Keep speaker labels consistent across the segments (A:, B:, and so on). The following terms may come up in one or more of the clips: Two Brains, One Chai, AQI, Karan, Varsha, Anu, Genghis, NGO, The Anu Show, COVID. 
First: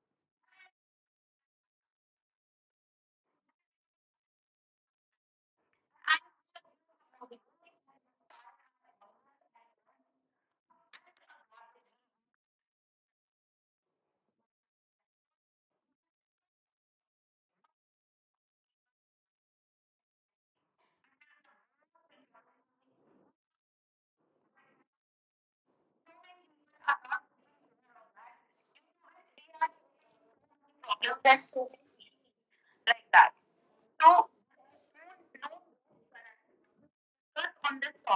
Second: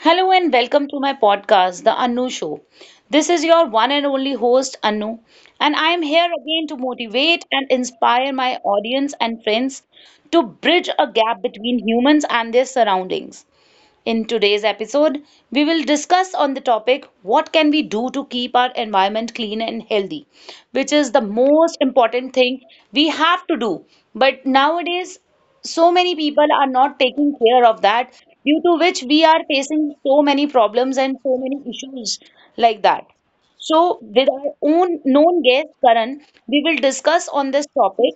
A: Hello and welcome to my podcast, The Anu Show. This is your one and only host, Anu, and I am here again to motivate and inspire my audience and friends to bridge a gap between humans and their surroundings. In today's episode, we will discuss on the topic what can we do to keep our environment clean and healthy, which is the most important thing we have to do. But nowadays, so many people are not taking care of that, due to which we are facing so many problems and so many issues like that. So, with our own known guest Karan, we will discuss on this topic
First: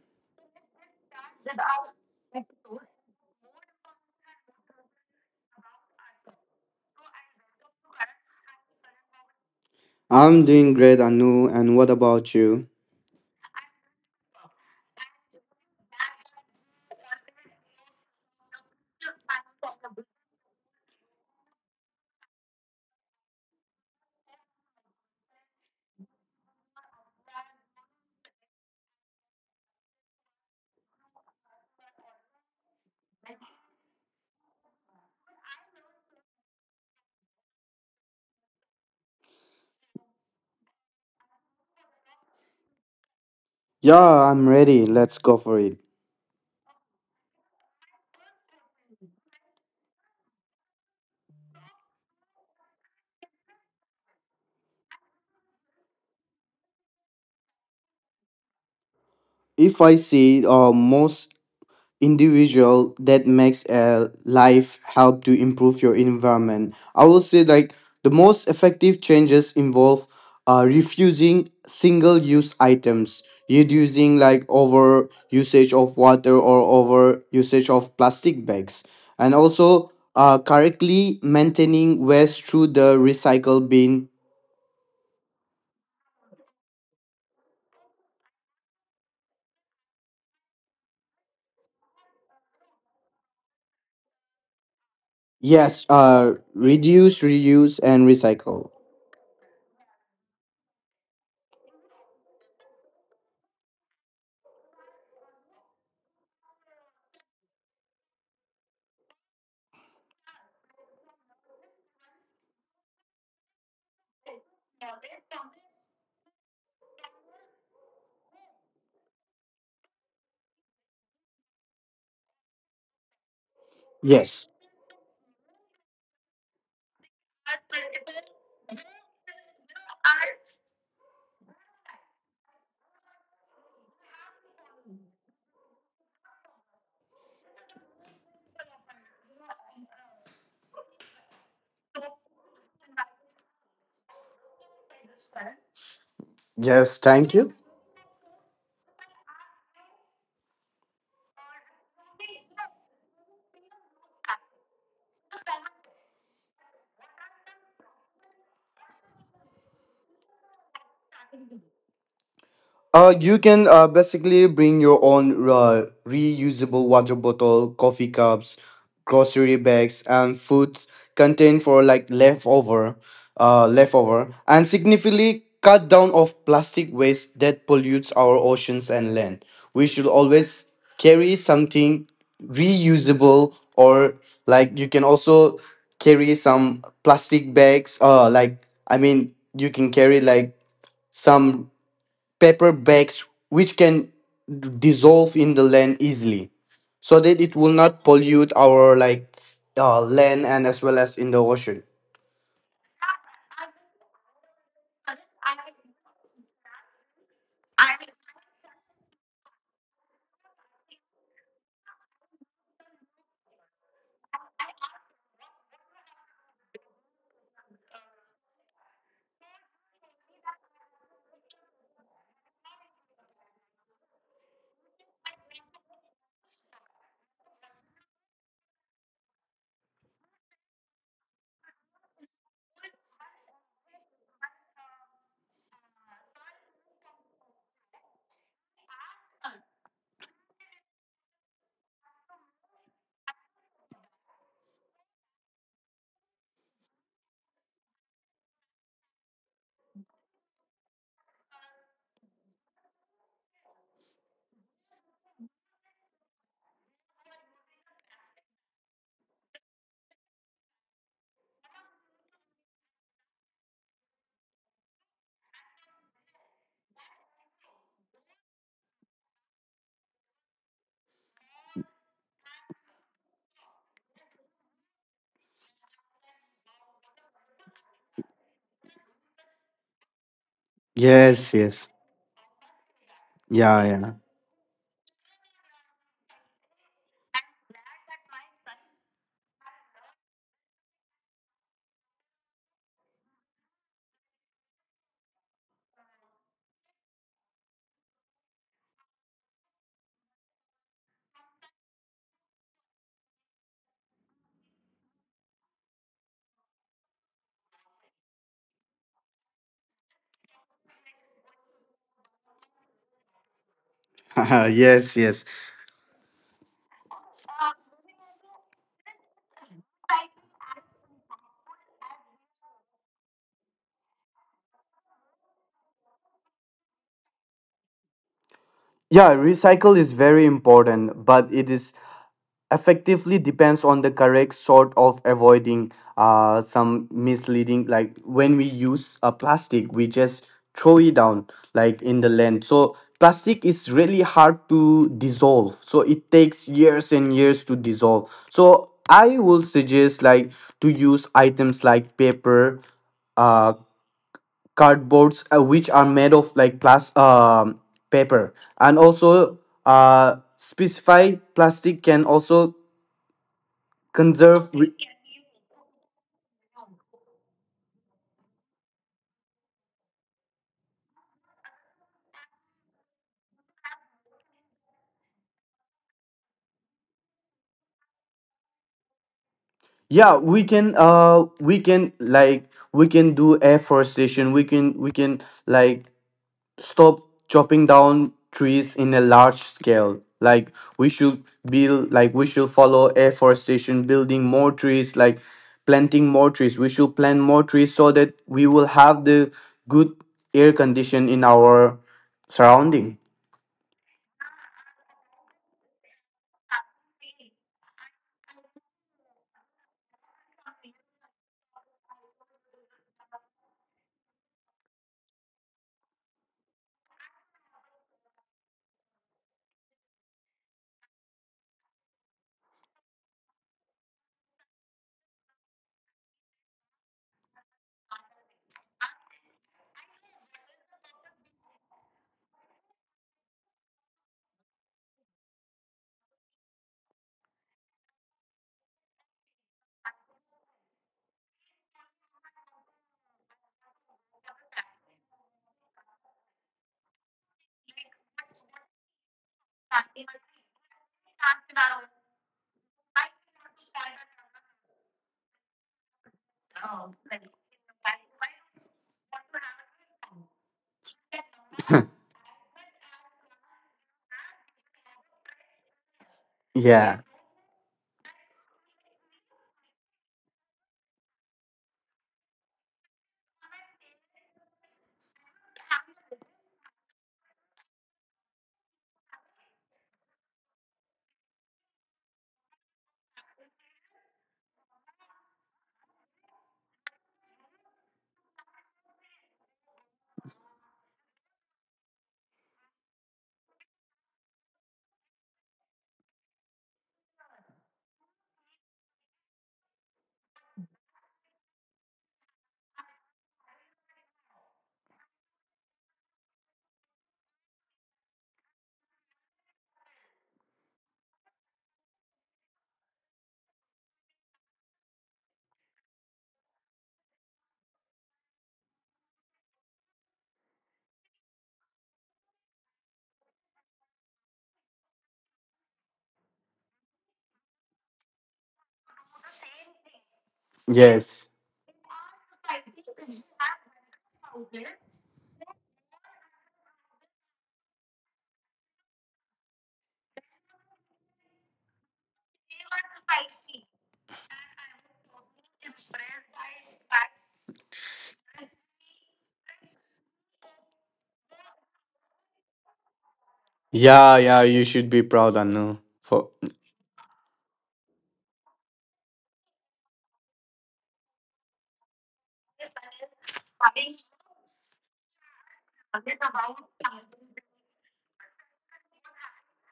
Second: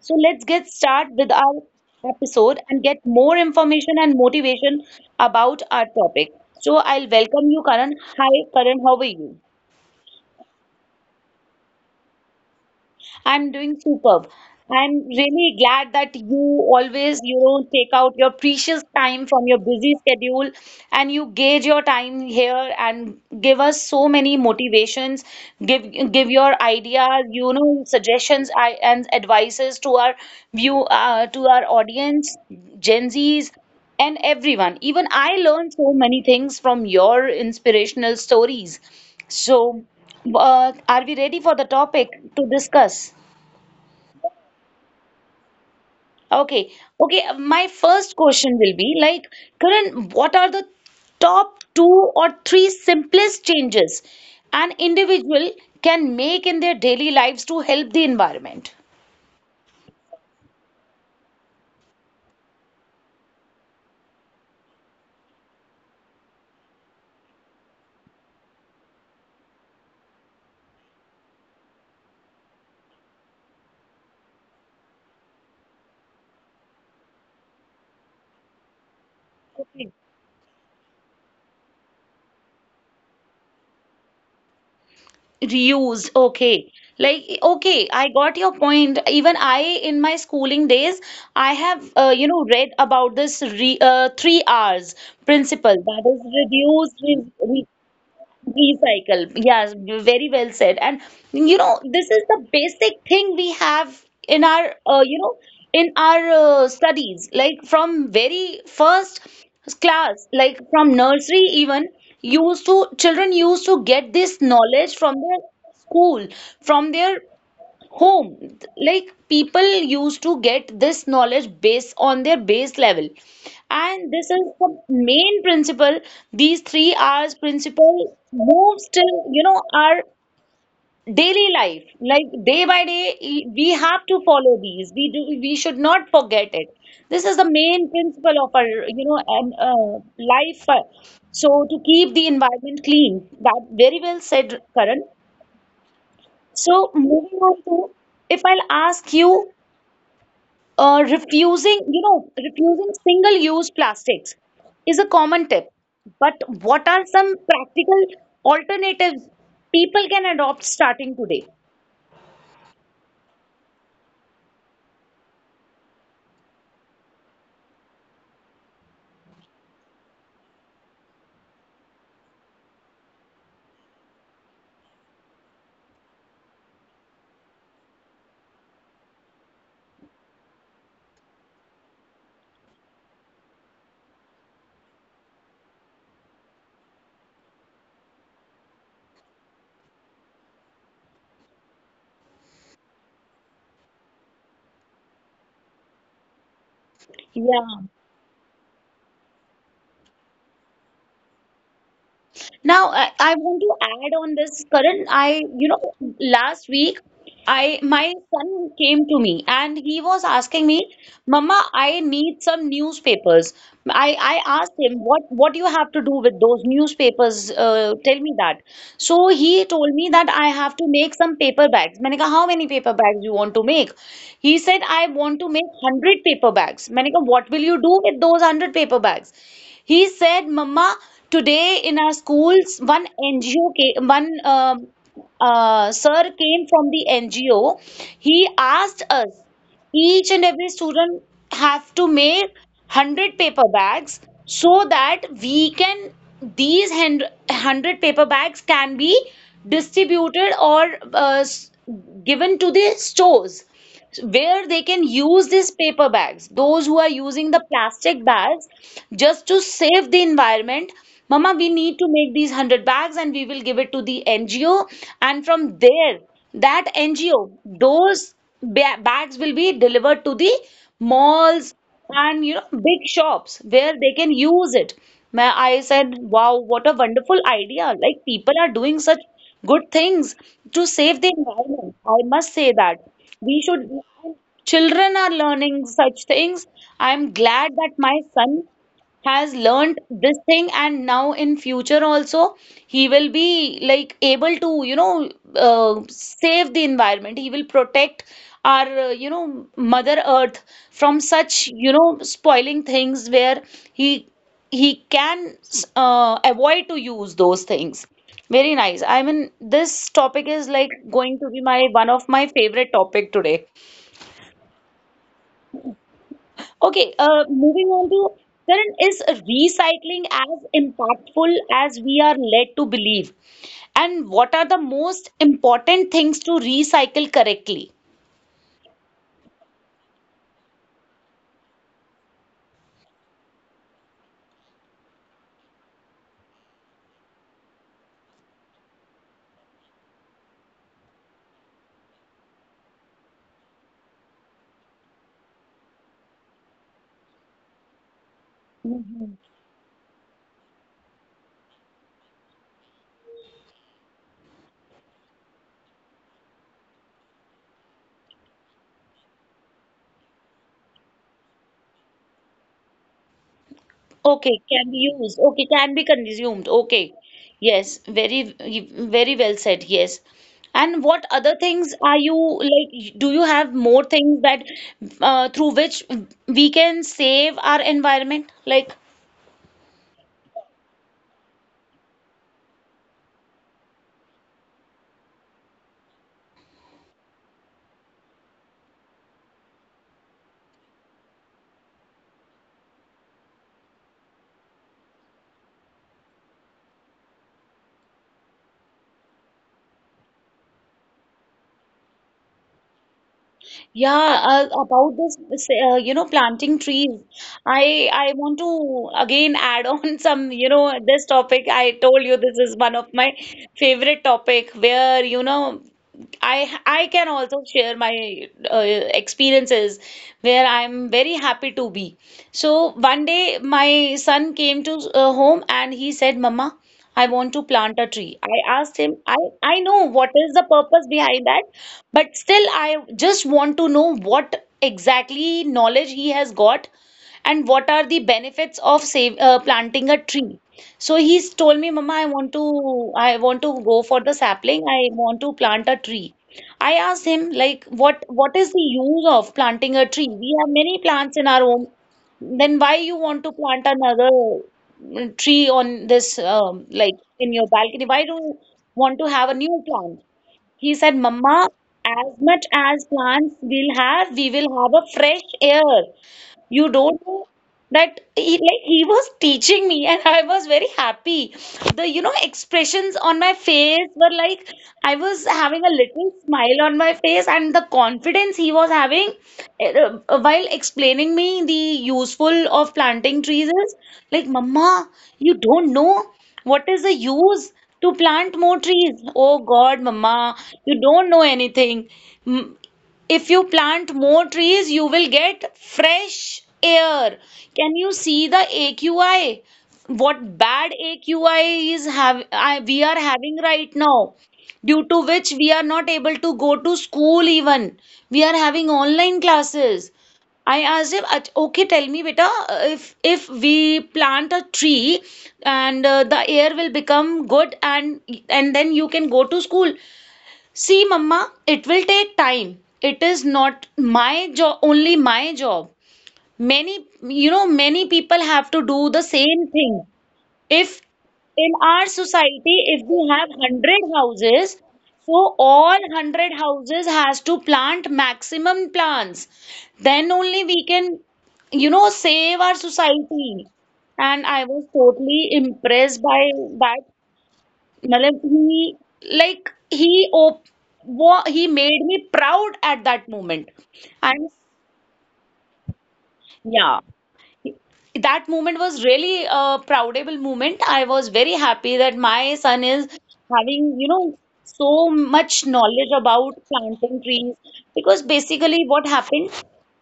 A: so let's get started with our episode and get more information and motivation about our topic. So I'll welcome you, Karan. Hi, Karan, how are you?
B: I'm doing great, Anu, and what about you?
A: I'm doing superb. I'm really glad that you always, take out your precious time from your busy schedule and you gauge your time here and give us so many motivations, give your ideas, suggestions I, and advices to our view to our audience, Gen Zs and everyone. Even I learned so many things from your inspirational stories. So. Are we ready for the topic to discuss?
B: Yeah, I'm ready. Let's go for it.
A: Okay. Okay. My first question will be like, Karan, what are the top two or three simplest changes an individual can make in their daily lives to help the environment?
B: If I see most individual that makes a life help to improve your environment, I will say like the most effective changes involve refusing single use items, reducing like over usage of water or over usage of plastic bags, and also
A: Okay.
B: correctly maintaining waste through the recycle bin.
A: Reused. Okay. Like, okay, I got your point. Even I, in my schooling days, I have, read about this re three R's principle.
B: Yes,
A: That is
B: reduce,
A: reduce, re
B: reuse, and recycle.
A: Recycle. Yes, very well said. And this is the basic thing we have in our, in our studies. Like from very first class, like from nursery even, used to children used to get this knowledge from their school, from their home like people used to get this knowledge based on their base level, and this is
B: Yes.
A: the main principle. These three R's principle moves till, our daily life, like day by day, we have to follow these, we do, we should not forget it. This is the main principle of our, you know and life. So to keep the environment clean, that very well said, Karan.
B: Yes,
A: So
B: thank you.
A: moving on to, if I'll ask you, refusing single-use plastics is a common tip. But what are some practical alternatives people can adopt starting today?
B: You can basically bring your own reusable water bottle, coffee cups, grocery bags, and food contained for like leftover, leftover, and significantly cut down of plastic waste that pollutes our oceans and land. We should always carry something reusable, or like you can also carry some plastic bags. Like I mean, you can carry like some paperbacks which can dissolve in the land easily so that it will
A: Yeah.
B: not pollute our like land and as well as in the ocean.
A: Now, I want to add on this, Karan. Last week, I my son came to me and he was asking me, "Mama, I need some newspapers." I asked him, "What do you have to do with those newspapers? Tell me that." So he told me that I have to make some paper bags. मैंने कहा, "How many paper bags you want to make?" He said, "I want to make 100 paper bags." मैंने कहा, "What will you do with those 100 paper bags?" He said, "Mama, today in our schools, one NGO, one sir came from the NGO. He asked us, each and every student have to make 100 paper bags so that we can, these 100 paper bags can be distributed or uh, s- given to the stores where they can use these paper bags, those who are using the plastic bags, just to save the environment. Mama, we need to make these 100 bags and we will give it to the NGO, and from there that NGO, those bags will be delivered to the malls and, big shops where they can use it. I said, wow, what a wonderful idea! Like people are doing such good things to save the
B: Yes,
A: environment.
B: yes.
A: I must say that we should.
B: Yeah,
A: Children are learning such things. I am glad that my son has learned this thing, and now in future also he will be like able to, save the environment, he will protect our, mother earth from such, spoiling things where he he can avoid to use those things. Very nice, I mean this topic is like going to be my one of my favorite topic today.
B: yeah. Yes, yes.
A: Okay, moving on to, Karan, is recycling as impactful as we are led to believe? And what are the most important things to recycle correctly?
B: Yeah, recycle is very important, but it is effectively depends on the correct sort of avoiding some misleading. Like when we use a plastic we just throw it down like in the land, so plastic is really hard to dissolve, so it takes years and years to dissolve. So
A: Mhm.
B: I will suggest like to use items like paper, uh, cardboards, which are made of like plus paper, and also uh, specify plastic can also
A: Okay,
B: conserve
A: can be
B: re-.
A: used. Okay, can be consumed. Okay, yes, very, very well said. Yes. And what other things are you like? Do you have more things that through which we can save our environment? Like,
B: Yeah, we can do afforestation. We can like stop chopping down trees in a large scale. Like we should build, like we should follow afforestation, building more trees, like planting more trees. We should plant more trees so that we will have the good air condition in our surrounding.
A: yeah, about this, planting trees. I want to again add on some, this topic. I told you this is one of my favorite topic where, I can also share my experiences where I'm very happy to be. So one day my son came to home and he said, "Mama, I want to plant a tree." I asked him, "I know what is the purpose behind that, but still I just want to know what exactly knowledge he has got and what are the benefits of planting a tree." So he's told me, Mama, I want to go for the sapling. I want to plant a tree. I asked him, like, what is the use of planting a tree? We have many plants in our home. Then why you want to plant another tree on this like in your balcony? Why do you want to have a new plant? He said, Mama, as much as plants we'll have, we will have a fresh air. You don't
B: Yeah.
A: know that he, like he was teaching me and I was very happy. The expressions on my face were like I was having a little smile on my face, and the confidence he was having while explaining me the useful of planting trees is like, Mama, you don't know what is the use to plant more trees. Oh God, Mama, you don't know anything. Mm, if you plant more trees, you will get fresh air. Can you see the AQI? What bad AQI is we are having right now, due to which we are not able to go to school even. We are having online classes. I asked him, okay, tell me, beta, if we plant a tree and the air will become good and then you can go to school." See, Mamma, it will take time. It is not my job, only my job. Many, many people have to do the same thing. If
B: Yes.
A: In our society, if we have 100 houses, so all 100 houses has to plant maximum plants. Then only we can, save our society. And I was totally impressed by that. Matlab, he like he op wa he made me proud at that moment.
B: Yeah,
A: And
B: yeah, you should be proud, Anu, for.
A: yeah, that moment was really a proudable moment. I was very happy that my son is having, so much knowledge about planting trees, because basically what happened,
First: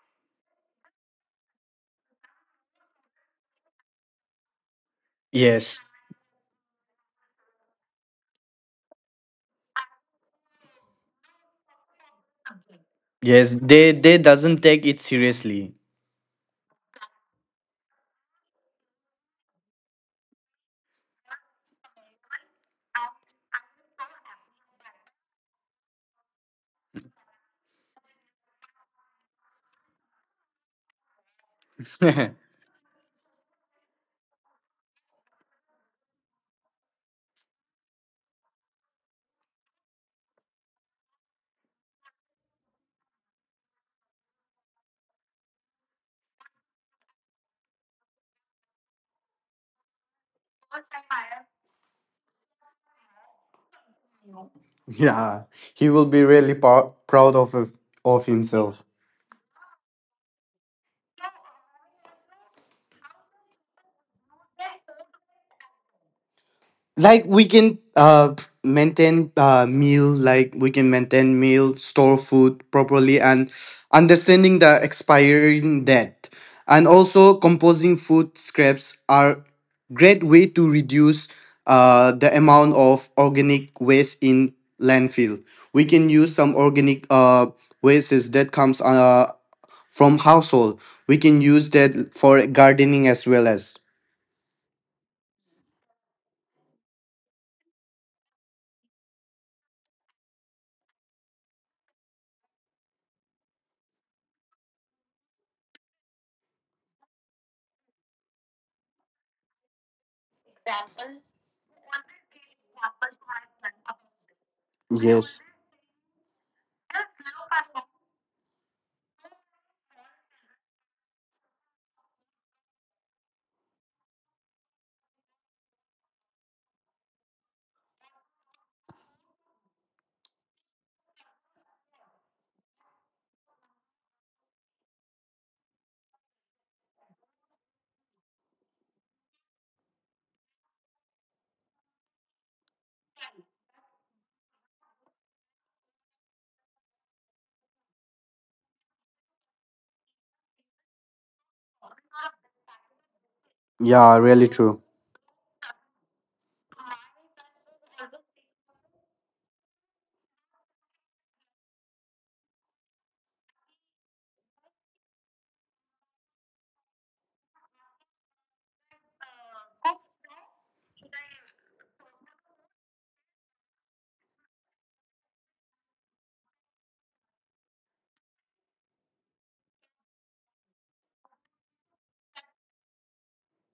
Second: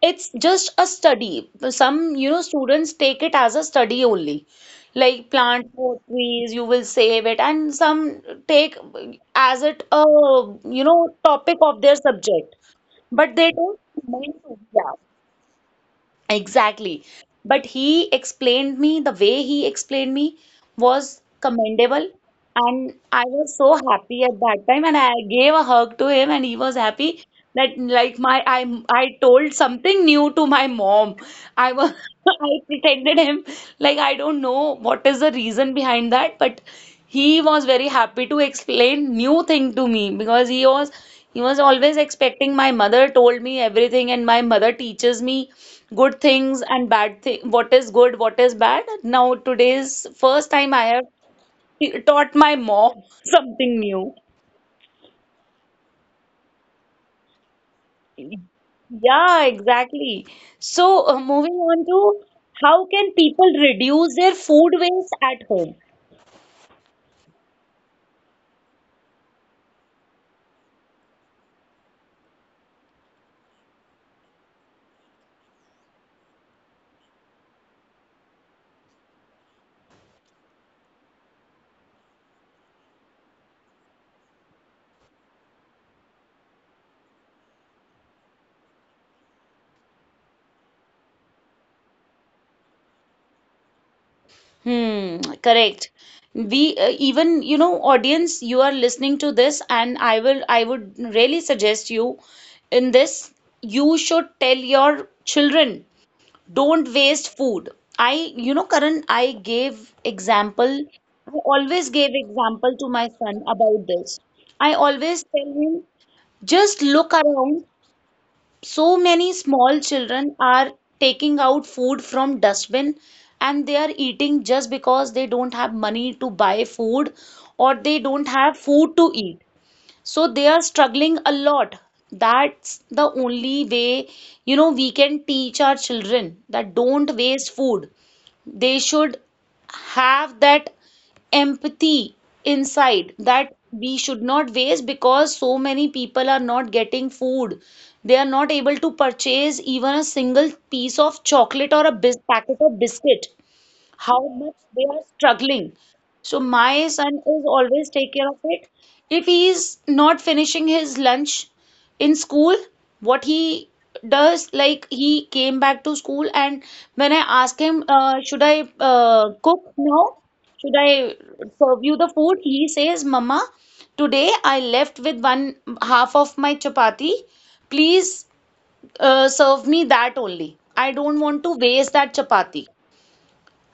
A: it's just a study. Some, students take it as a study only. Like plant
B: Yes.
A: 4 trees, you will save it, and some take as it a, topic of their subject. But they
B: Yes,
A: don't,
B: they
A: mean mind,
B: doesn't take
A: yeah,
B: it seriously.
A: exactly. But he explained me, the way he explained me was commendable. And I was so happy at that time. And I gave a hug to him, and he was happy that, like, my I told something new to my mom. I was I pretended him, like, I don't know what is the reason behind that, but he was very happy to explain new thing to me because he was always expecting my mother told me everything, and my mother teaches me good things and bad thing, what is good what is bad. Now today's first time I have taught my mom something new.
B: Yeah, he will be really proud of himself.
A: Yeah exactly. So moving on to, how can people reduce their food waste at home?
B: Like we can maintain uh, meal, like we can maintain meal, store food properly and understanding the expiring date, and also composing food scraps are great way to reduce the amount of organic waste in landfill. We can use some organic uh, wastes that comes from household. We can use that for gardening as well as.
A: Hmm, correct. We even, you know, audience, you are listening to this, and I would really suggest you in this, you should tell your children, don't waste food. I you know karan I gave example. I always gave example to my son about this. I always
B: Yes.
A: tell him, just look around. So many small children are taking out food from dustbin, and they are eating just because they don't have money to buy food, or they don't have food to eat. So they are struggling a lot. That's the only way, you know, we can teach our children that don't waste food. They should have that empathy inside, that we should not waste because so many people are not getting food. They are not able to purchase even a single piece of chocolate or a packet of biscuit. How
B: Yeah, really
A: much
B: true.
A: they are struggling. So my son is always take care of it. If he is not finishing his lunch in school, what he does, like he came back to school, and when I ask him, should I cook now? Should I serve you the food? He says, Mama, today I left with one half of my chapati. Please serve me that only. I don't want to waste that chapati.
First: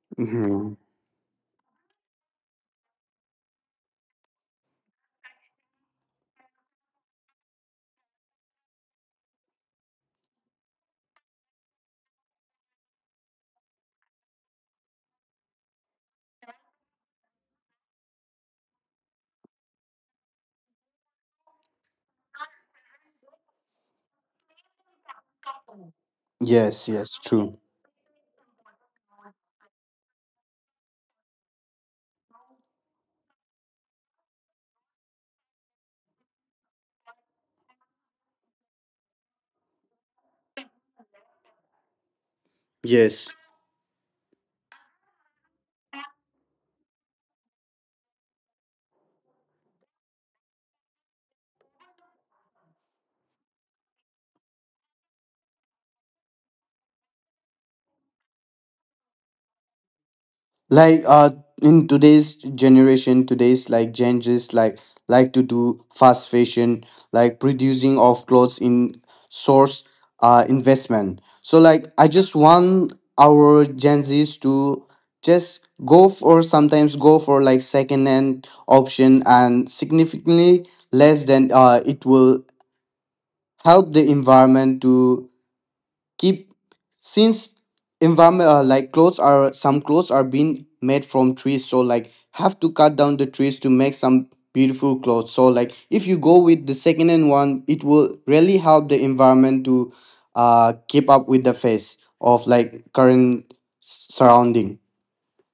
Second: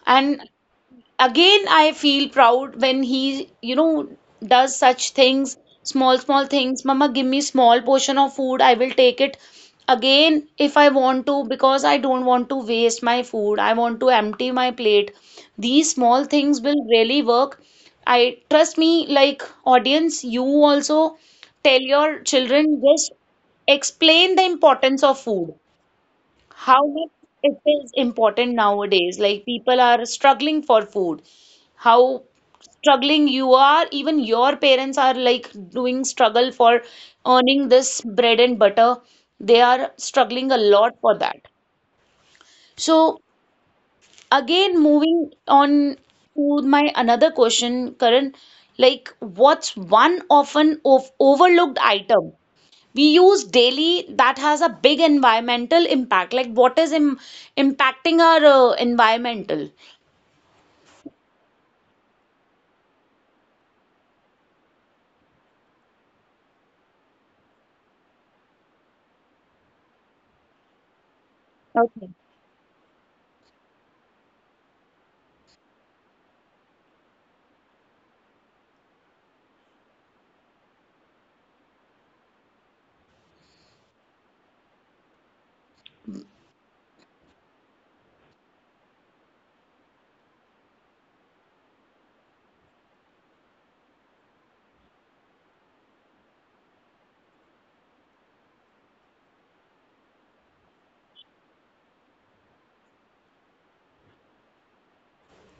A: And
B: Mhm.
A: again I feel proud when he, you know, does such things. Small small things. Mama, give me small portion of food, I will take it. Again, if I want to, because I don't want to waste my food, I want to empty my plate. These small things will really work. I trust me, like, audience, you also tell your children, just explain the importance of food, how
B: Yes,
A: much
B: yes,
A: it
B: true.
A: is important nowadays. Like, people are struggling for food. How struggling you are, even your parents are like doing struggle for earning this bread and butter. They are struggling a lot for that. So
B: Yes.
A: again, moving on to my another question, Karan, like what's one often of overlooked item we use daily that has a big environmental impact? Like, what is impacting our environmental.
B: Like in today's generation, today's like Gen Zs like to do fast fashion, like producing of clothes in source investment. So like
A: Okay.
B: I just want our Gen Zs to just go for sometimes go for like second hand option and significantly less than uh, it will help the environment to keep since environment like clothes are some clothes are being made from trees, so like have to cut down the trees to make some beautiful clothes. So like if you go with the second hand one, it will really help the environment to keep up with the phase of like current surrounding.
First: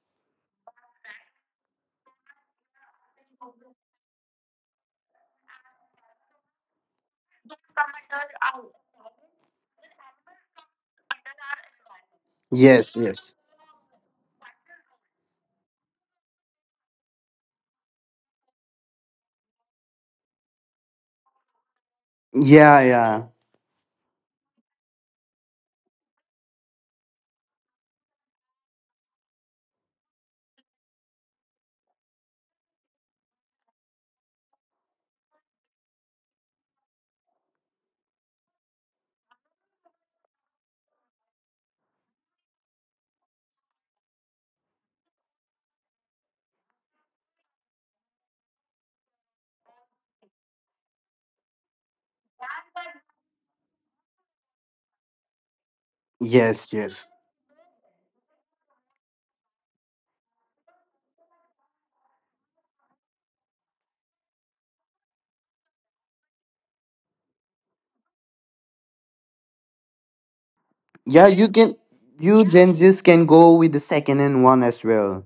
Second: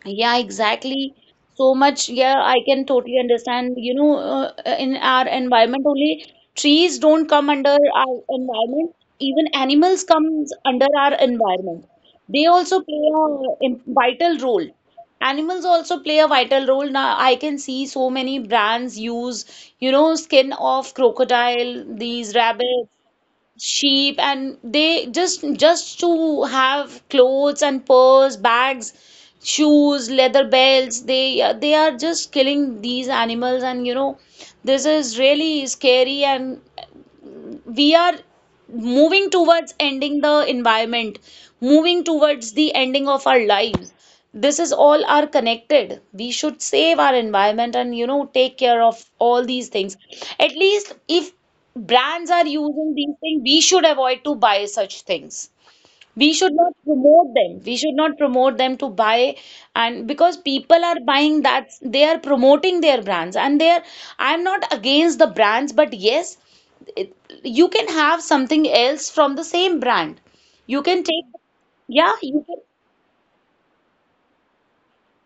A: Yeah, exactly. So much, yeah, I can totally understand. You know, in our environment only, trees don't come under our environment. Even animals comes under our environment. They also
B: Yes,
A: play
B: yes.
A: a vital role. Animals also play a vital role. Now, I can see so many brands use, you know, skin of crocodile, these
B: Yeah,
A: rabbits,
B: yeah.
A: sheep, and they just to have clothes and purse, bags, shoes, leather belts. They are just killing these animals, and you know, this is really scary, and we are moving towards ending the environment, moving towards the ending of our lives. This is all are connected. We should save our environment and, you know, take care of all these things. At least if brands are using these things, we should avoid to buy such things. We should
B: Yes,
A: not
B: yes.
A: promote them. We should not promote them to buy, and because people are buying that, they are promoting their brands. And they are, I'm not against the brands, but yes, it, you can have something else from the same brand. You can
B: Yeah,
A: take,
B: you can.
A: yeah, you
B: You
A: can,
B: Gen Zs can go with the second hand one as well.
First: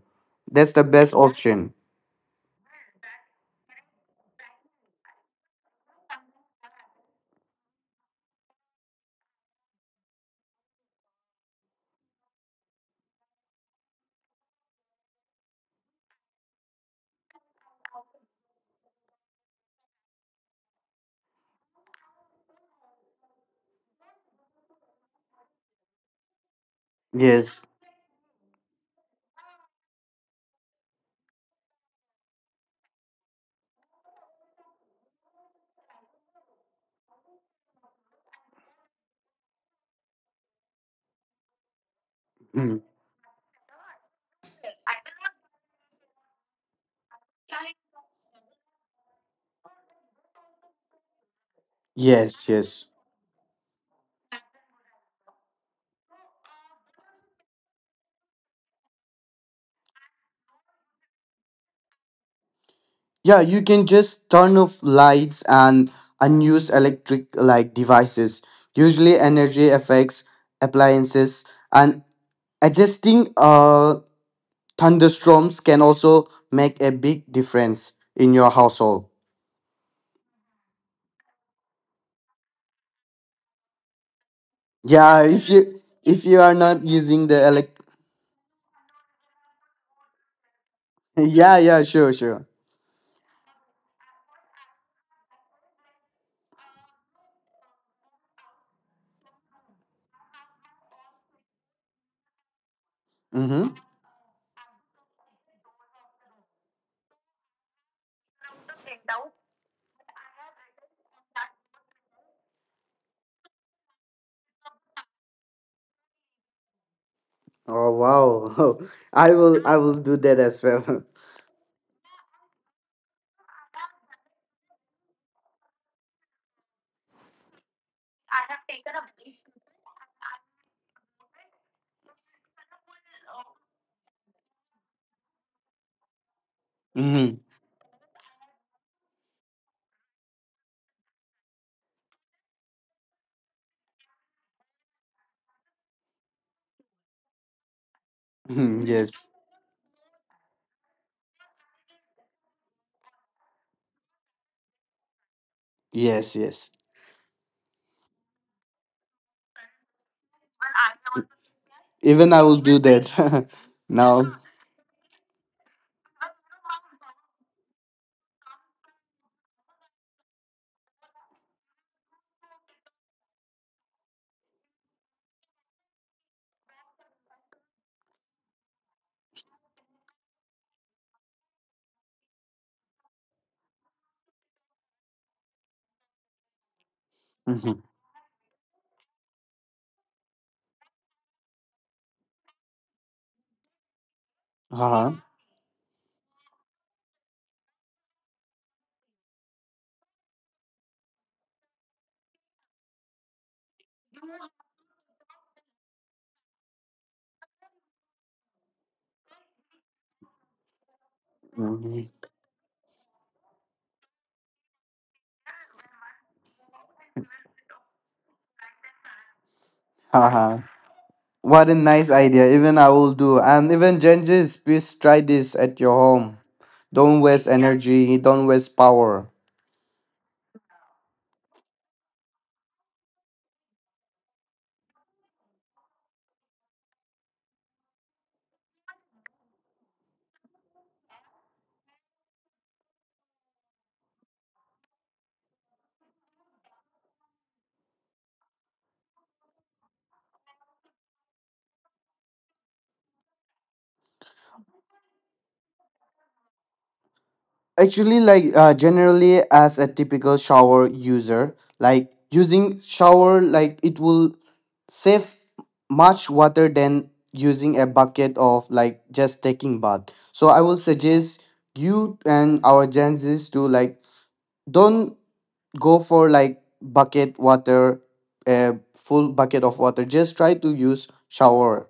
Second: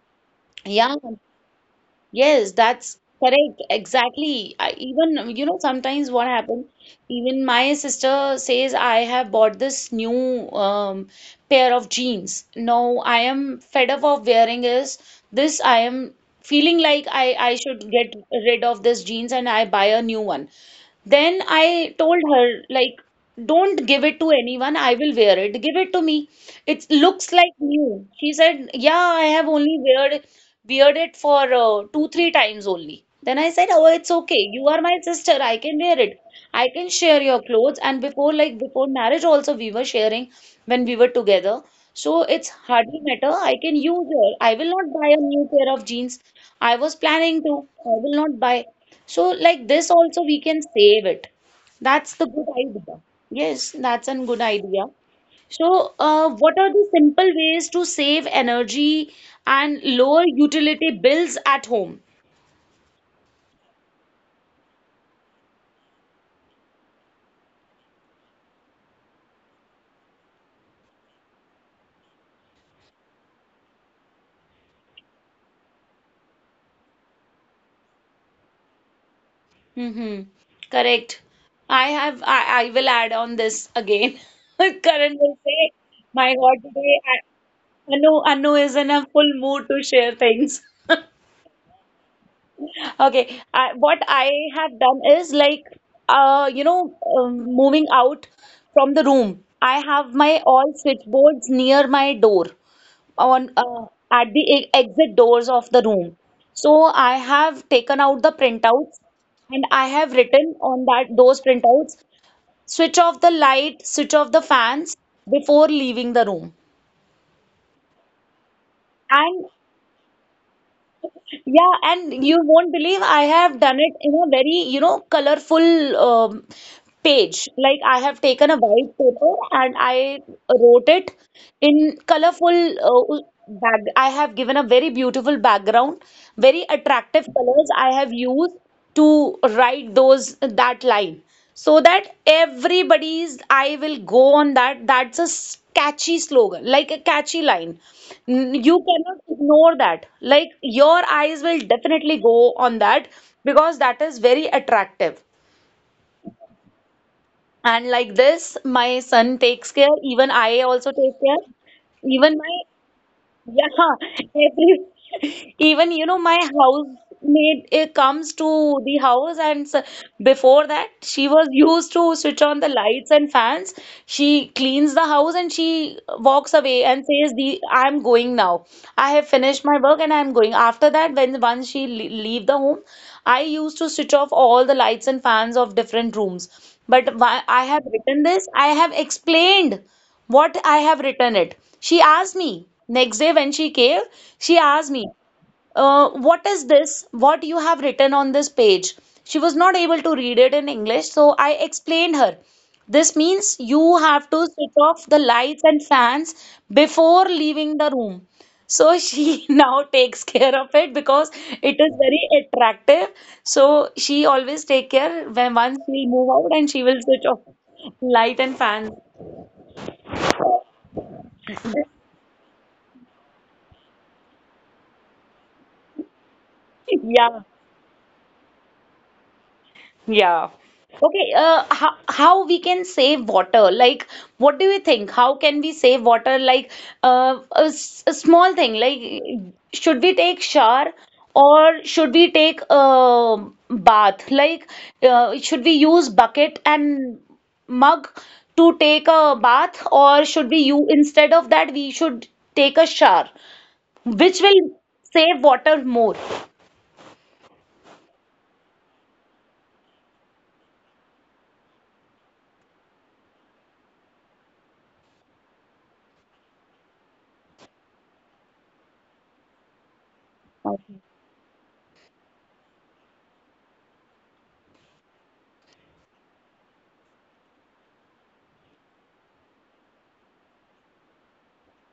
B: That's the
A: yeah.
B: best option.
A: Yes, that's correct. Exactly. I, even, you know, sometimes what happens, even my sister says, I have bought this new pair of jeans. No, I am fed up of wearing is this. I am feeling like I should get rid of this jeans and I buy a new one. Then I told her, like, don't give it to anyone. I will wear it. Give it to me. It looks like
B: Yes.
A: new. She said, yeah, I have only weared it for two, three times only. Then I said, oh, it's okay. You are my sister. I can wear it. I can share your clothes. And before, like, before marriage also, we were sharing when we were together. So it's
B: Mm.
A: hardly matter. I can use her. I will not buy a new pair of jeans. I was planning to. I will not buy. So like this, also we can save it. That's the good
B: Yes, yes.
A: idea. Yes, that's a good idea. So, what are the simple ways to save energy and lower utility bills at home?
B: Yeah, you can just turn off lights and unuse electric like devices, usually energy effects, appliances, and adjusting uh, thunderstorms can also make a big difference in your household.
A: Mm-hmm. Correct. I have, I will add on this again. Karan
B: Yeah,
A: will say,
B: if
A: my
B: you are
A: God,
B: not
A: today
B: using the elect.
A: I, Anu, Anu is in a full mood to share things.
B: Yeah, yeah, sure, sure.
A: Okay, I, what I have done is like, you know, moving out from the room. I have my all switchboards near my door on
B: Mm-hmm.
A: at the exit doors of the room. So I have taken out the printouts, and I have written on that those printouts, switch off the light, switch off the fans before leaving the room.
B: Oh wow. I
A: And
B: will I will do that as well.
A: yeah, and you won't believe I have done it in a very, you know, colorful page. Like I have taken a white paper and I wrote it in colorful back. I have given a very beautiful background, very attractive
B: Mm-hmm.
A: colors I have used to write those that line so that everybody's eye will go on that. That's a catchy slogan, like a catchy line. You
B: Yes.
A: cannot ignore that. Like your eyes will definitely go on that because that is very attractive.
B: Yes, yes.
A: And like this, my son takes care, even I also take care.
B: Even
A: Even
B: I will
A: my,
B: do that. no.
A: yeah, every, even you know, my housemaid, it comes to the house, and before that she was used to switch on the lights and fans. She cleans the house and she walks away and says the I'm going now. I have finished my work and I'm going. After that, when once she leave the home, I used to switch off all the lights and fans of different rooms. But why I have
B: Mhm.
A: written this, I have explained what I have written it. She asked me next day when she came, she asked me,
B: Haha.
A: what is this? What you have written on this page? She was not able to read it in English, so I explained her. This means you have to switch off the lights and fans before leaving the room. So she now takes care of it because it is
B: Mhm.
A: very attractive. So she always take care when once we move out and she will switch off light and fans.
B: Haha. What a nice idea. Even I will do. And even Genghis, please try this at your home. Don't
A: Yeah.
B: waste energy, don't waste power.
A: Yeah. Okay, how we can save water? Like, what do you think? How can we save water? Like, a small thing, like, should we take shower or should we take a bath? Like, should we use bucket and mug to take a bath, or should we, you, instead of that we should take a shower, which will save water more?
B: Actually, like generally, as a typical shower user, like using shower, like it will save much water than using a bucket of like just taking bath. So I will suggest you and our Gen to like don't go for like bucket water, a full bucket of water. Just try to use shower.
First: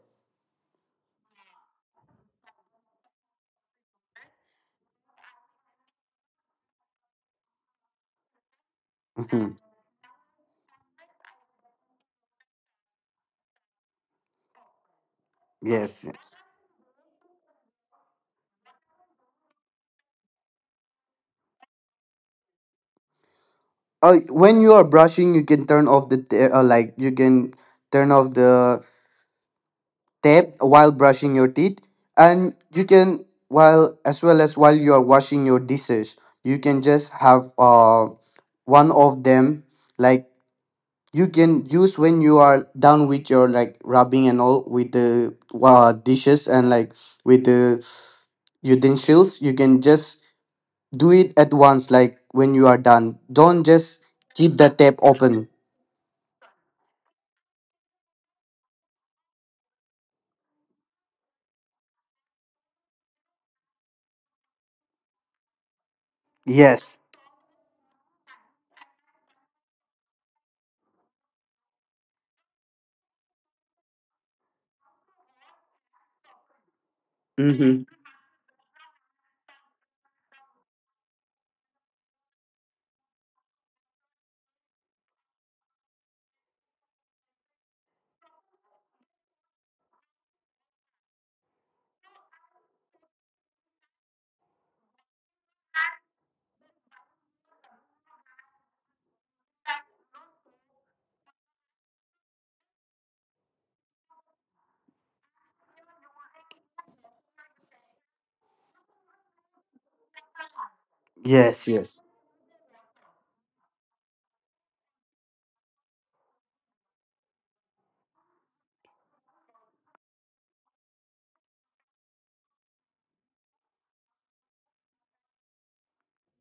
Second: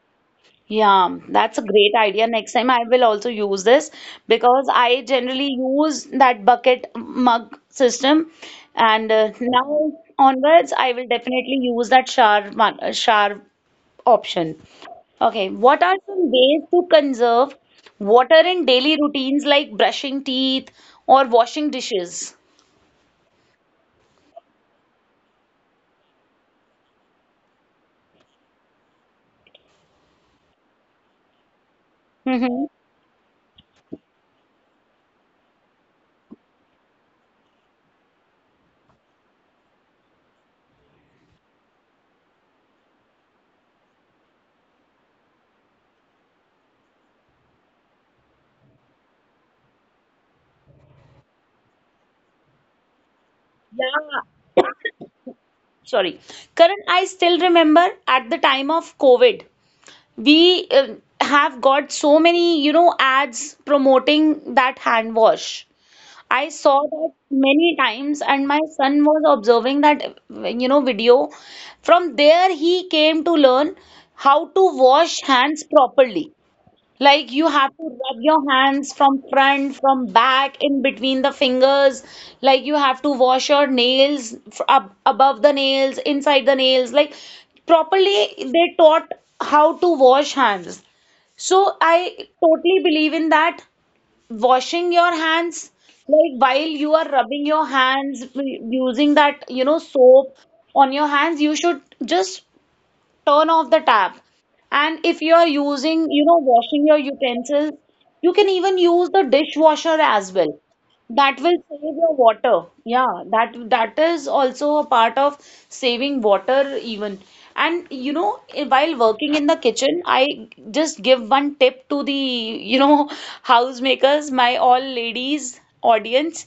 A: Yeah, that's a great idea. Next time I will also use this because I generally use that bucket mug system, and
B: Mhm.
A: now onwards I will definitely use that shower one, shower option. Okay, what are
B: Yes,
A: some
B: yes.
A: ways to conserve water in daily routines like brushing teeth or washing dishes?
B: Uh, when you are brushing, you can turn off the t- like you can turn off the tap while brushing your teeth. And
A: Hmm.
B: you can, while as well as while you are washing your dishes, you can just have uh, one of them. Like you can use when you are done with your like rubbing and all with the dishes, and like with the utensils you can just do it at once. Like when you are done, don't just
A: Yeah,
B: keep the tap open.
A: sorry. Karan, I still remember at the time of COVID. We have got so many, you know, ads promoting that hand wash. I saw
B: Yes.
A: that many times, and my son was observing that, you know, video. From there, he came to learn how to wash hands properly. Like you have to
B: Mm-hmm.
A: rub your hands from front, from back, in between the fingers. Like you have to wash your nails up above the nails, inside the nails. Like properly, they taught how to wash hands. So I totally believe in that. Washing your hands, like while you are rubbing your hands, using that, you know, soap on your hands, you should just turn off the tap. And if you are using, you know, washing your utensils, you can even use the dishwasher as well. That will
B: Yes,
A: save
B: yes.
A: your water. Yeah, that is also a part of saving water even. And you know, while working in the kitchen, I just give one tip to the, you know, housemakers, my all ladies audience,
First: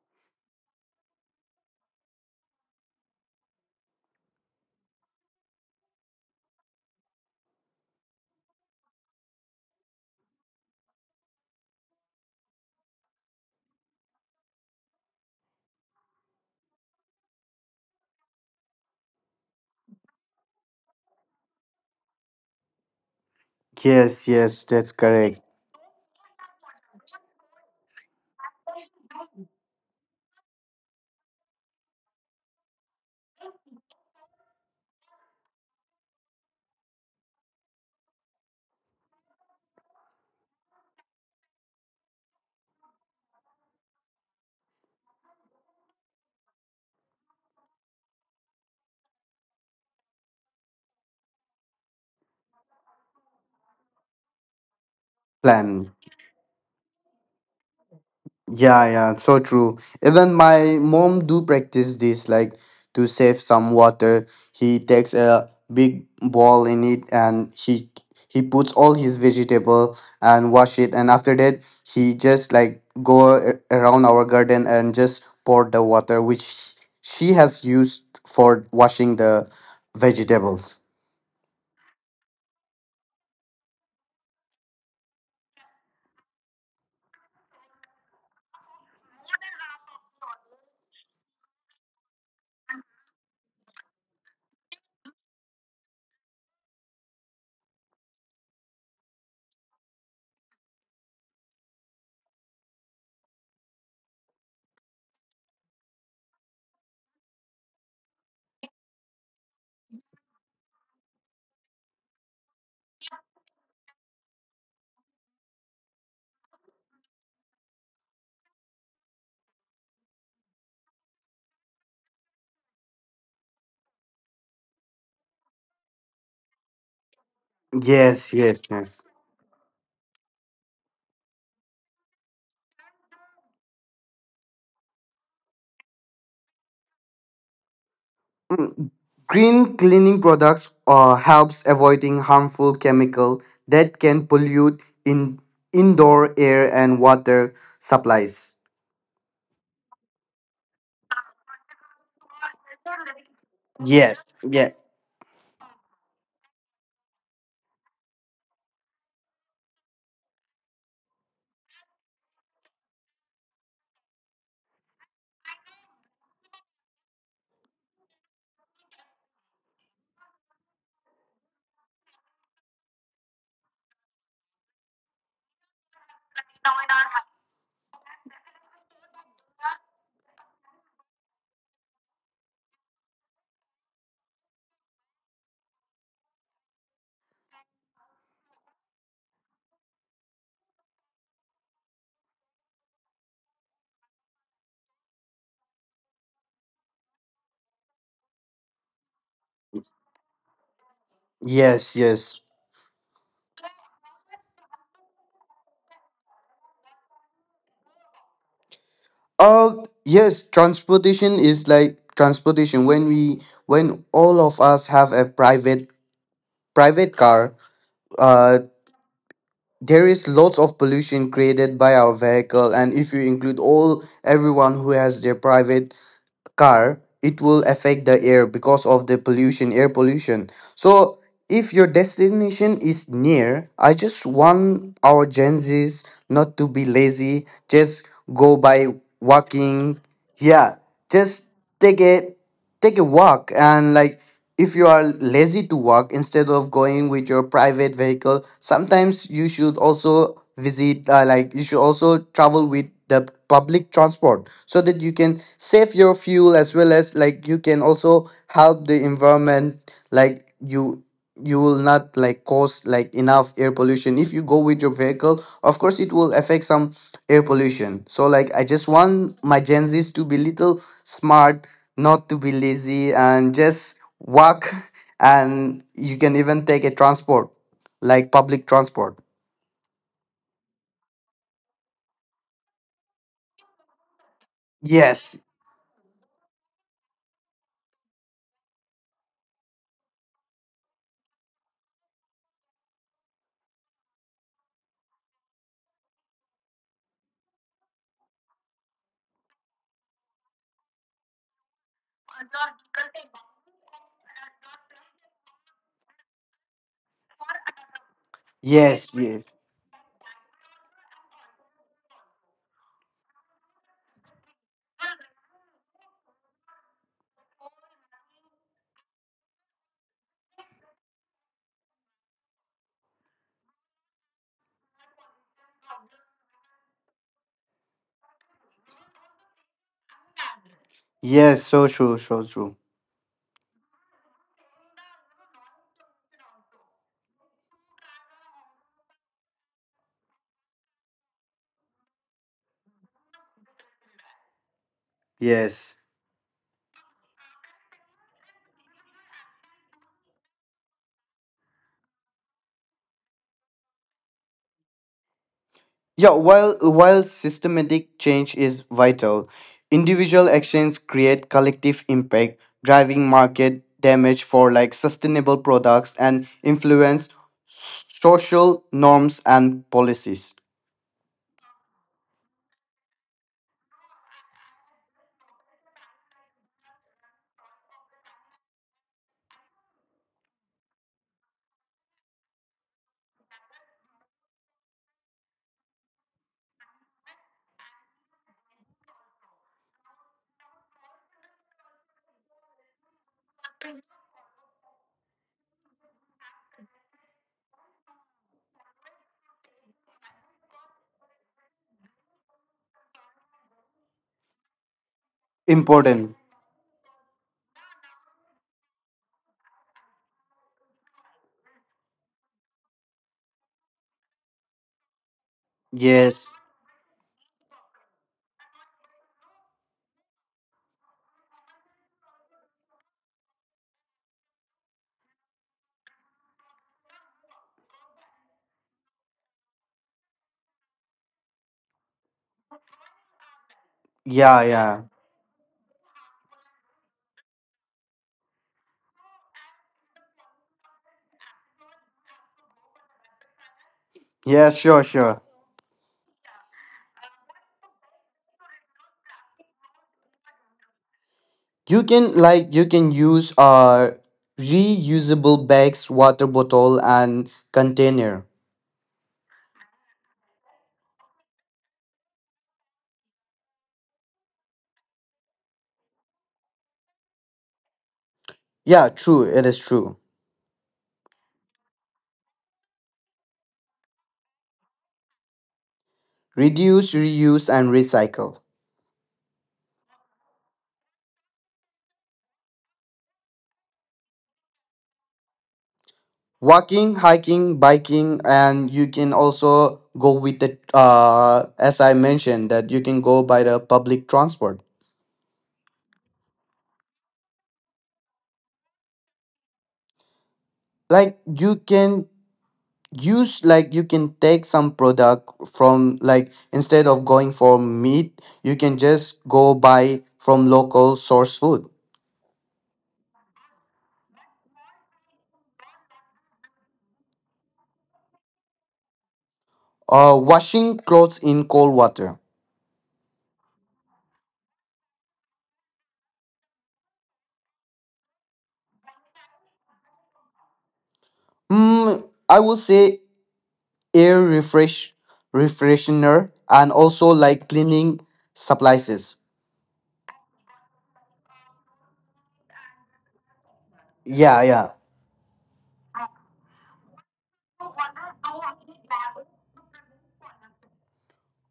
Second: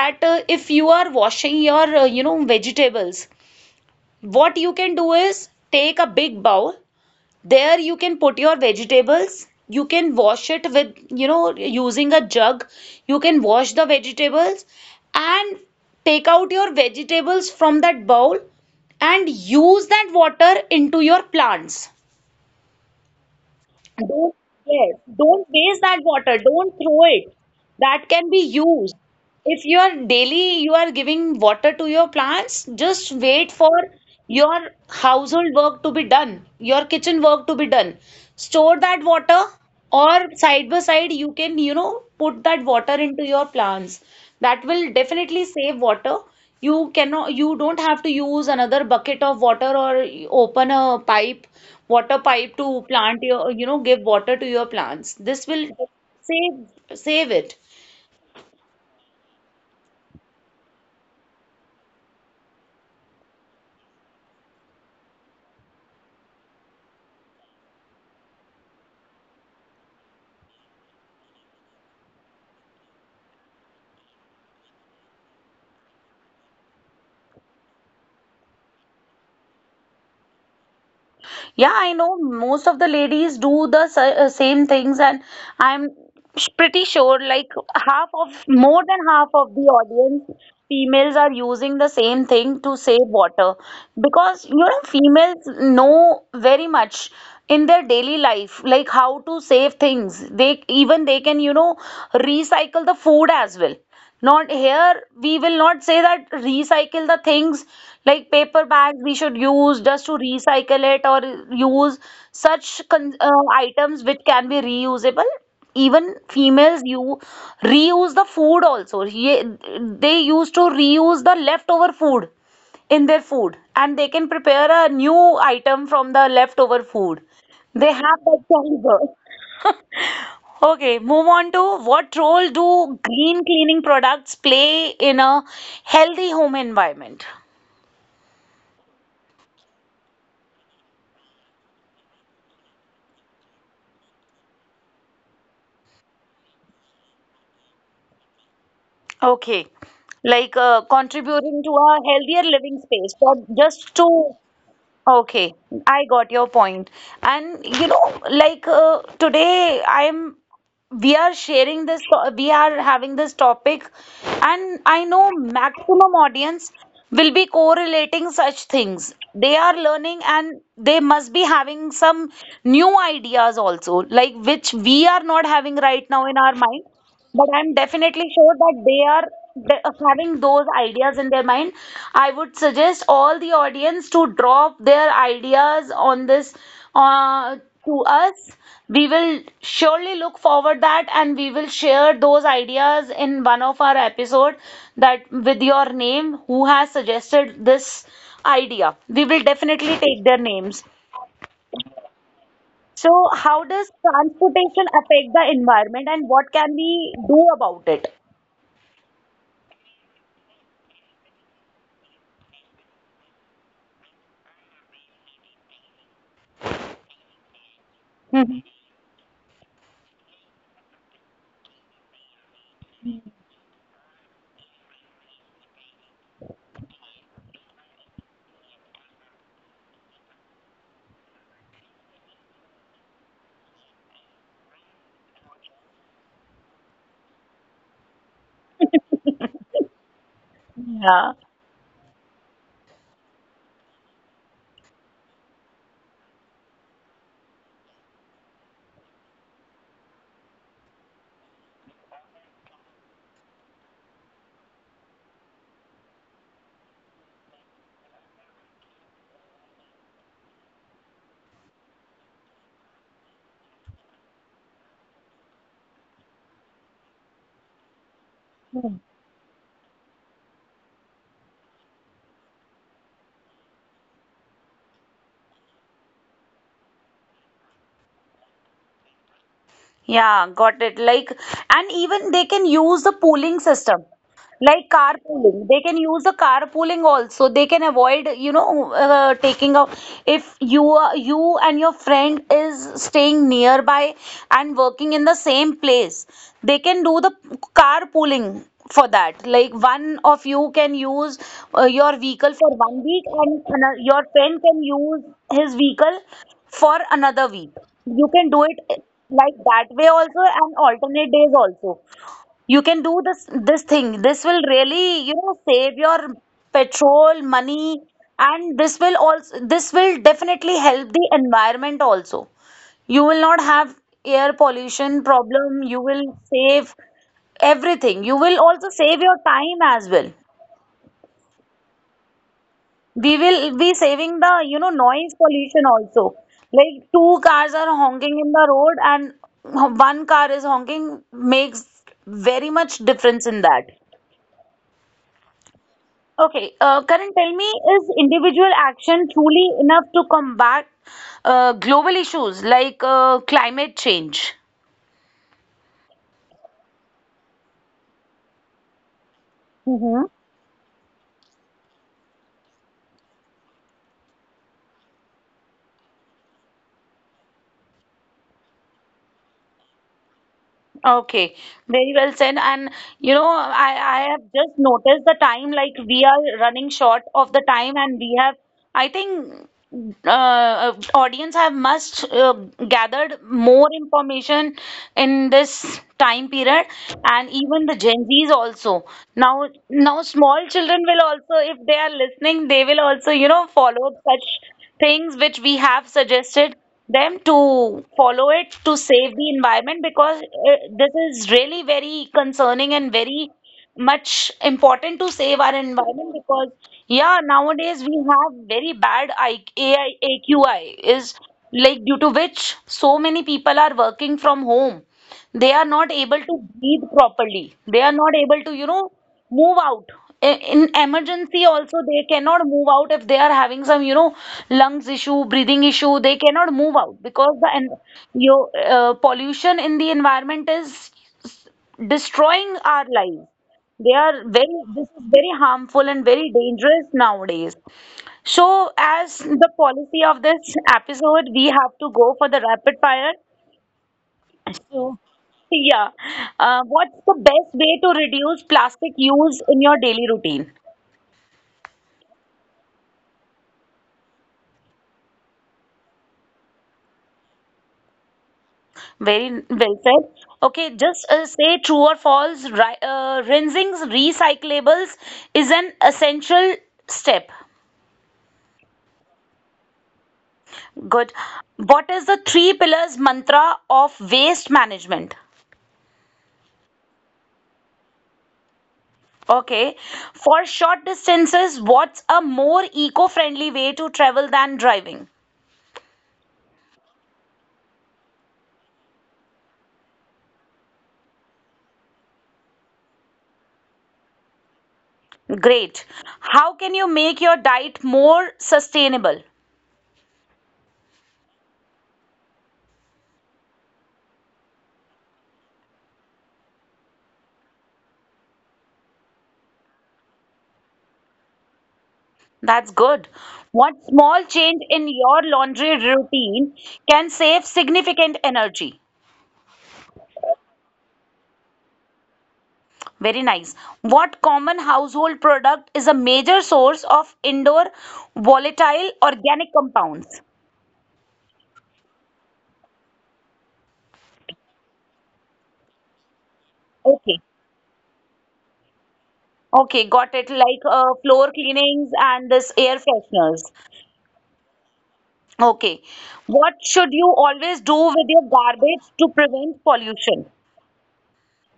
A: that if you are washing your, you know, vegetables, what you can do is take a big bowl. There you can put your vegetables. You can wash it with, you know, using a jug. You can wash the vegetables, and take out your vegetables from that bowl and use that water into your plants.
B: Yes,
A: Don't,
B: yes, that's
A: yes,
B: correct.
A: don't waste that water. Don't throw it. That can be used. If you are daily you are giving water to your plants, just wait for your household work to be done, your kitchen work to be done. Store that water, or side by side you can, you know, put that water into your plants. That will definitely save water. You cannot you don't have to use another bucket of water or open a pipe, water pipe to plant your, you know, give water to your plants. This will
B: Plan.
A: save it.
B: Yeah, yeah, so true. Even my mom do practice this, like to save some water. He takes a big bowl in it and he puts all his vegetable and wash it, and after that he just like go around our garden and just pour the water which she has used for washing the vegetables.
A: Yeah, I know most of the ladies do the same things, and I'm pretty sure like half of, more than half of the audience females are using the same thing to save water because you know females know very much in their daily life like how to save things. They even they can, you know, recycle the food as well. Not here, we will not say that recycle the things like paper bags we should use just to recycle it, or use such con items which can be reusable. Even females, you reuse the food also. They used to reuse the leftover food in their food, and they can prepare a new item from the leftover food. They have
B: Yes,
A: that
B: yes, yes.
A: choice. Okay, move on to what role do green cleaning products play in a healthy home environment?
B: Mm, green cleaning products helps avoiding harmful chemical that can pollute in indoor air and water supplies.
A: Okay, like contributing to a healthier living space. So just
B: Yes.
A: to—
B: Yeah.
A: okay, I got your point. And like today, I'm we are sharing this, we are having this topic, and I know maximum audience will be correlating such things. They are learning, and they must be having some new ideas also, like which we are not having right now in our mind. But I'm definitely sure that they are having those ideas in their mind. I would suggest all the audience to drop their ideas on this uh, to us. We will surely look forward that, and we will share those ideas in one of our episode that with your name who has suggested this idea. We will definitely take their names.
B: Yes. Yes.
A: So how does transportation affect the environment, and what can we do about it?
B: Yes, transportation is like transportation. When we when all of us have a private car, uh, there is lots of pollution created by our vehicle, and if you include all everyone who has their private car, it will affect the air because of the pollution, air pollution. So if your destination is near, I just want our Gen Z's not to be lazy, just go by walking. Yeah,
A: Yeah,
B: just take it, take a walk. And like if you are lazy to walk, instead of going with your private vehicle, sometimes you should also visit like you should also travel with the public transport so that you can save your fuel as well as like you can also help the environment. Like you will not like cause like enough air pollution. If you go with your vehicle, of course it will affect some air pollution. So like I just want my Gen Z's to be little smart, not to be lazy, and just walk. And you can even take a transport, like public transport.
A: yeah, got it. Like, and even they can use the pooling system, like
B: Yes,
A: carpooling. They can use the carpooling also. They can avoid, you know, taking out if you are— you and your friend is staying nearby and working in the same place. They can do the carpooling for that. Like one of you can use your vehicle for 1 week, and your friend can use his vehicle for another week. You can do it, eh,
B: yes. Yes,
A: like that way also, and alternate days also. You can do this thing. This will really, you know, save your petrol, money, and this will also— this will definitely help the environment also. You will not have air pollution problem, you will save everything. You will also save your time as well.
B: yes, so true, so true.
A: We will be saving the, you know, noise pollution also. Like two cars are honking in the road and one car is honking makes very much difference in that.
B: Yes.
A: Okay, Karan, tell me, is individual action truly enough to combat global issues like climate change?
B: Yeah, while systematic change is vital, individual actions create collective impact, driving market damage for like sustainable products and influence social norms and policies.
A: Okay, very well said. And you know, I have just noticed the time, like we are running short of the time, and we have, I think, audience have must gathered more information in this time period, and even the Gen Zs also. Now small children will also, if they are listening, they will also, you know, follow such things which we have suggested them to follow it to save the environment, because this is really very concerning and very much important to save our environment.
B: Important.
A: Because yeah, nowadays we have very bad I AI AQI is, like, due to which so many people are working from home. They are not able to
B: Yes.
A: breathe properly, they are not able to, you know, move out. In emergency also they cannot move out if they are having some, you know, lungs issue, breathing issue. They cannot move out because the en- your pollution in the environment is destroying our lives. They are
B: Yeah,
A: very This
B: yeah.
A: is very harmful and very dangerous nowadays. So as the policy of this episode, we have to go for the rapid fire.
B: Yeah, sure,
A: So,
B: sure.
A: yeah. What's the best way to reduce plastic use in your daily routine?
B: You can like you can use uh, reusable bags, water bottle and container.
A: Very well said. Okay, just say true or false. Ri Rinsing recyclables is an essential step.
B: Yeah, true, it is true.
A: Good. What is the three pillars mantra of waste management?
B: Reduce, reuse and recycle.
A: Okay. For short distances, what's a more eco-friendly way to travel than driving?
B: Walking, hiking, biking, and you can also go with the uh, as I mentioned, that you can go by the public transport.
A: Great. How can you make your diet more sustainable?
B: Like you can use like you can take some product from, like instead of going for meat, you can just go buy from local source food.
A: That's good. One small change in your laundry routine can save significant energy.
B: Uh, washing clothes in cold water.
A: Very nice. What common household product is a major source of indoor volatile organic compounds?
B: Mm, I would say air refresh refreshener, and also
A: Okay.
B: like cleaning supplies.
A: Okay, got it. Like floor cleanings and this air fresheners.
B: Yeah, yeah.
A: Okay. What should you always do with your garbage to prevent pollution?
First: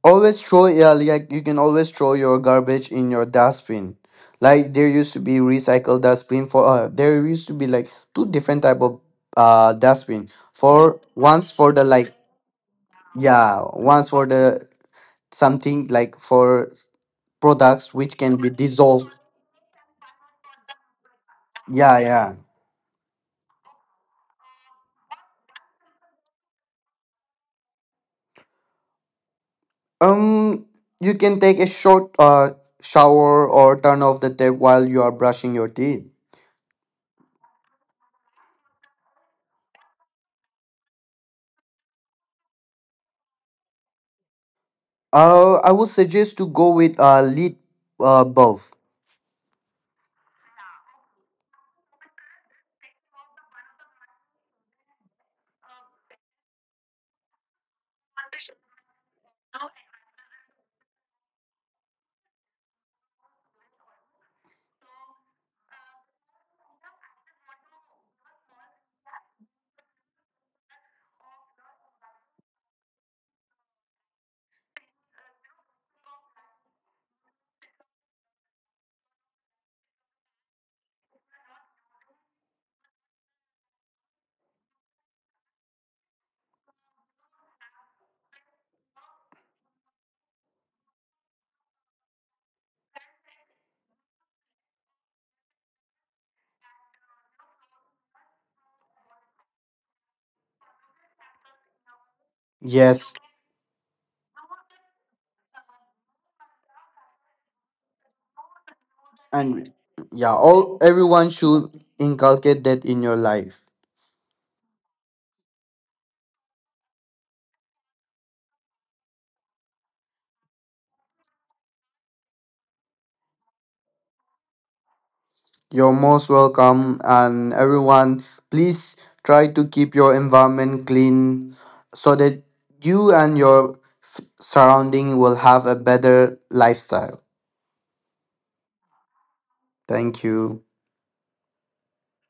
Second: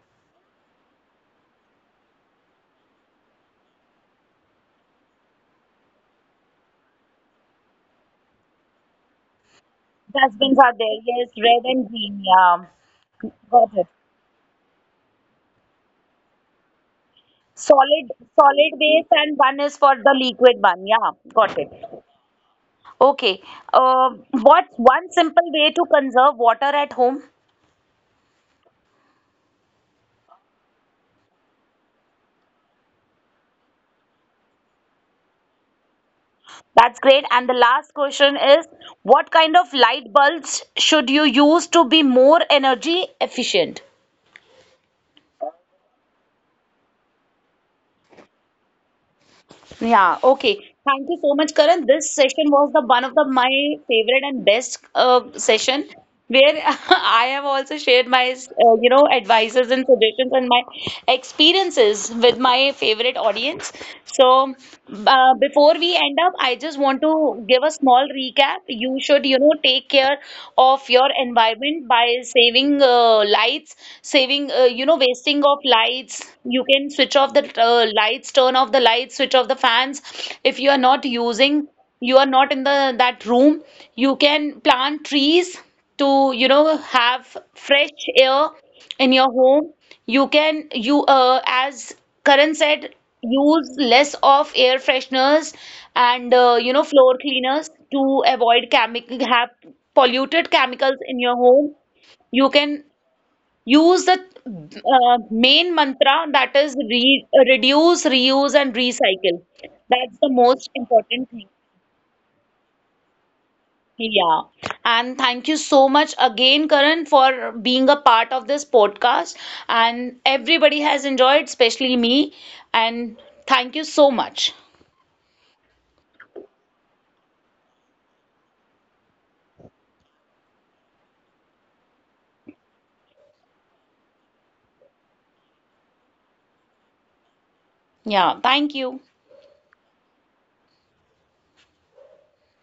B: Always throw, yeah, like you can always throw your garbage in your dustbin. Like there used to be recycled dustbin for there used to be like two different type of uh, dustbin.
A: Dustbins are there.
B: For
A: Yes,
B: once
A: red
B: for the
A: and
B: like.
A: green. Yeah.
B: Yeah,
A: Got it.
B: once for the something like for products
A: Solid,
B: which can be
A: solid base,
B: dissolved.
A: and one is for the liquid one. Yeah, got it.
B: Yeah, yeah.
A: Okay. What's one simple way to conserve water at home?
B: Um you can take a short uh, shower or turn off the tap while you are brushing your teeth.
A: That's great. And the last question is, what kind of light bulbs should you use to be more energy efficient?
B: Uh, I would suggest to go with a lead uh, bulb.
A: Yeah, okay. Thank you so much, Karan. This session was the one of the my favorite and best session where I have also shared my you know advices and suggestions and my experiences with my favorite audience. So before we end up, I just want to give a small recap. You should, you know, take care of your environment by saving lights, saving you know wasting of lights. You can switch off the lights, turn off the lights, switch off the fans. If you are not using, you are not in the that room, you can plant trees to, you know, have fresh air in your home. You can— you as Karan said, use less of air fresheners and you know floor cleaners to avoid chemical— have polluted chemicals in your home. You can—
B: Yes,
A: use the main mantra, that is re reduce, reuse, and recycle.
B: and
A: That's the
B: yeah,
A: most
B: all
A: important
B: everyone
A: thing.
B: should inculcate that in your life.
A: Yeah. And thank you so much again, Karan, for being a part of this podcast. And everybody has enjoyed, especially me. And thank you so much.
B: You're most welcome, and everyone, please try to keep your environment clean so that you and your surrounding will have a better lifestyle.
A: Yeah. Thank you.
B: Thank you.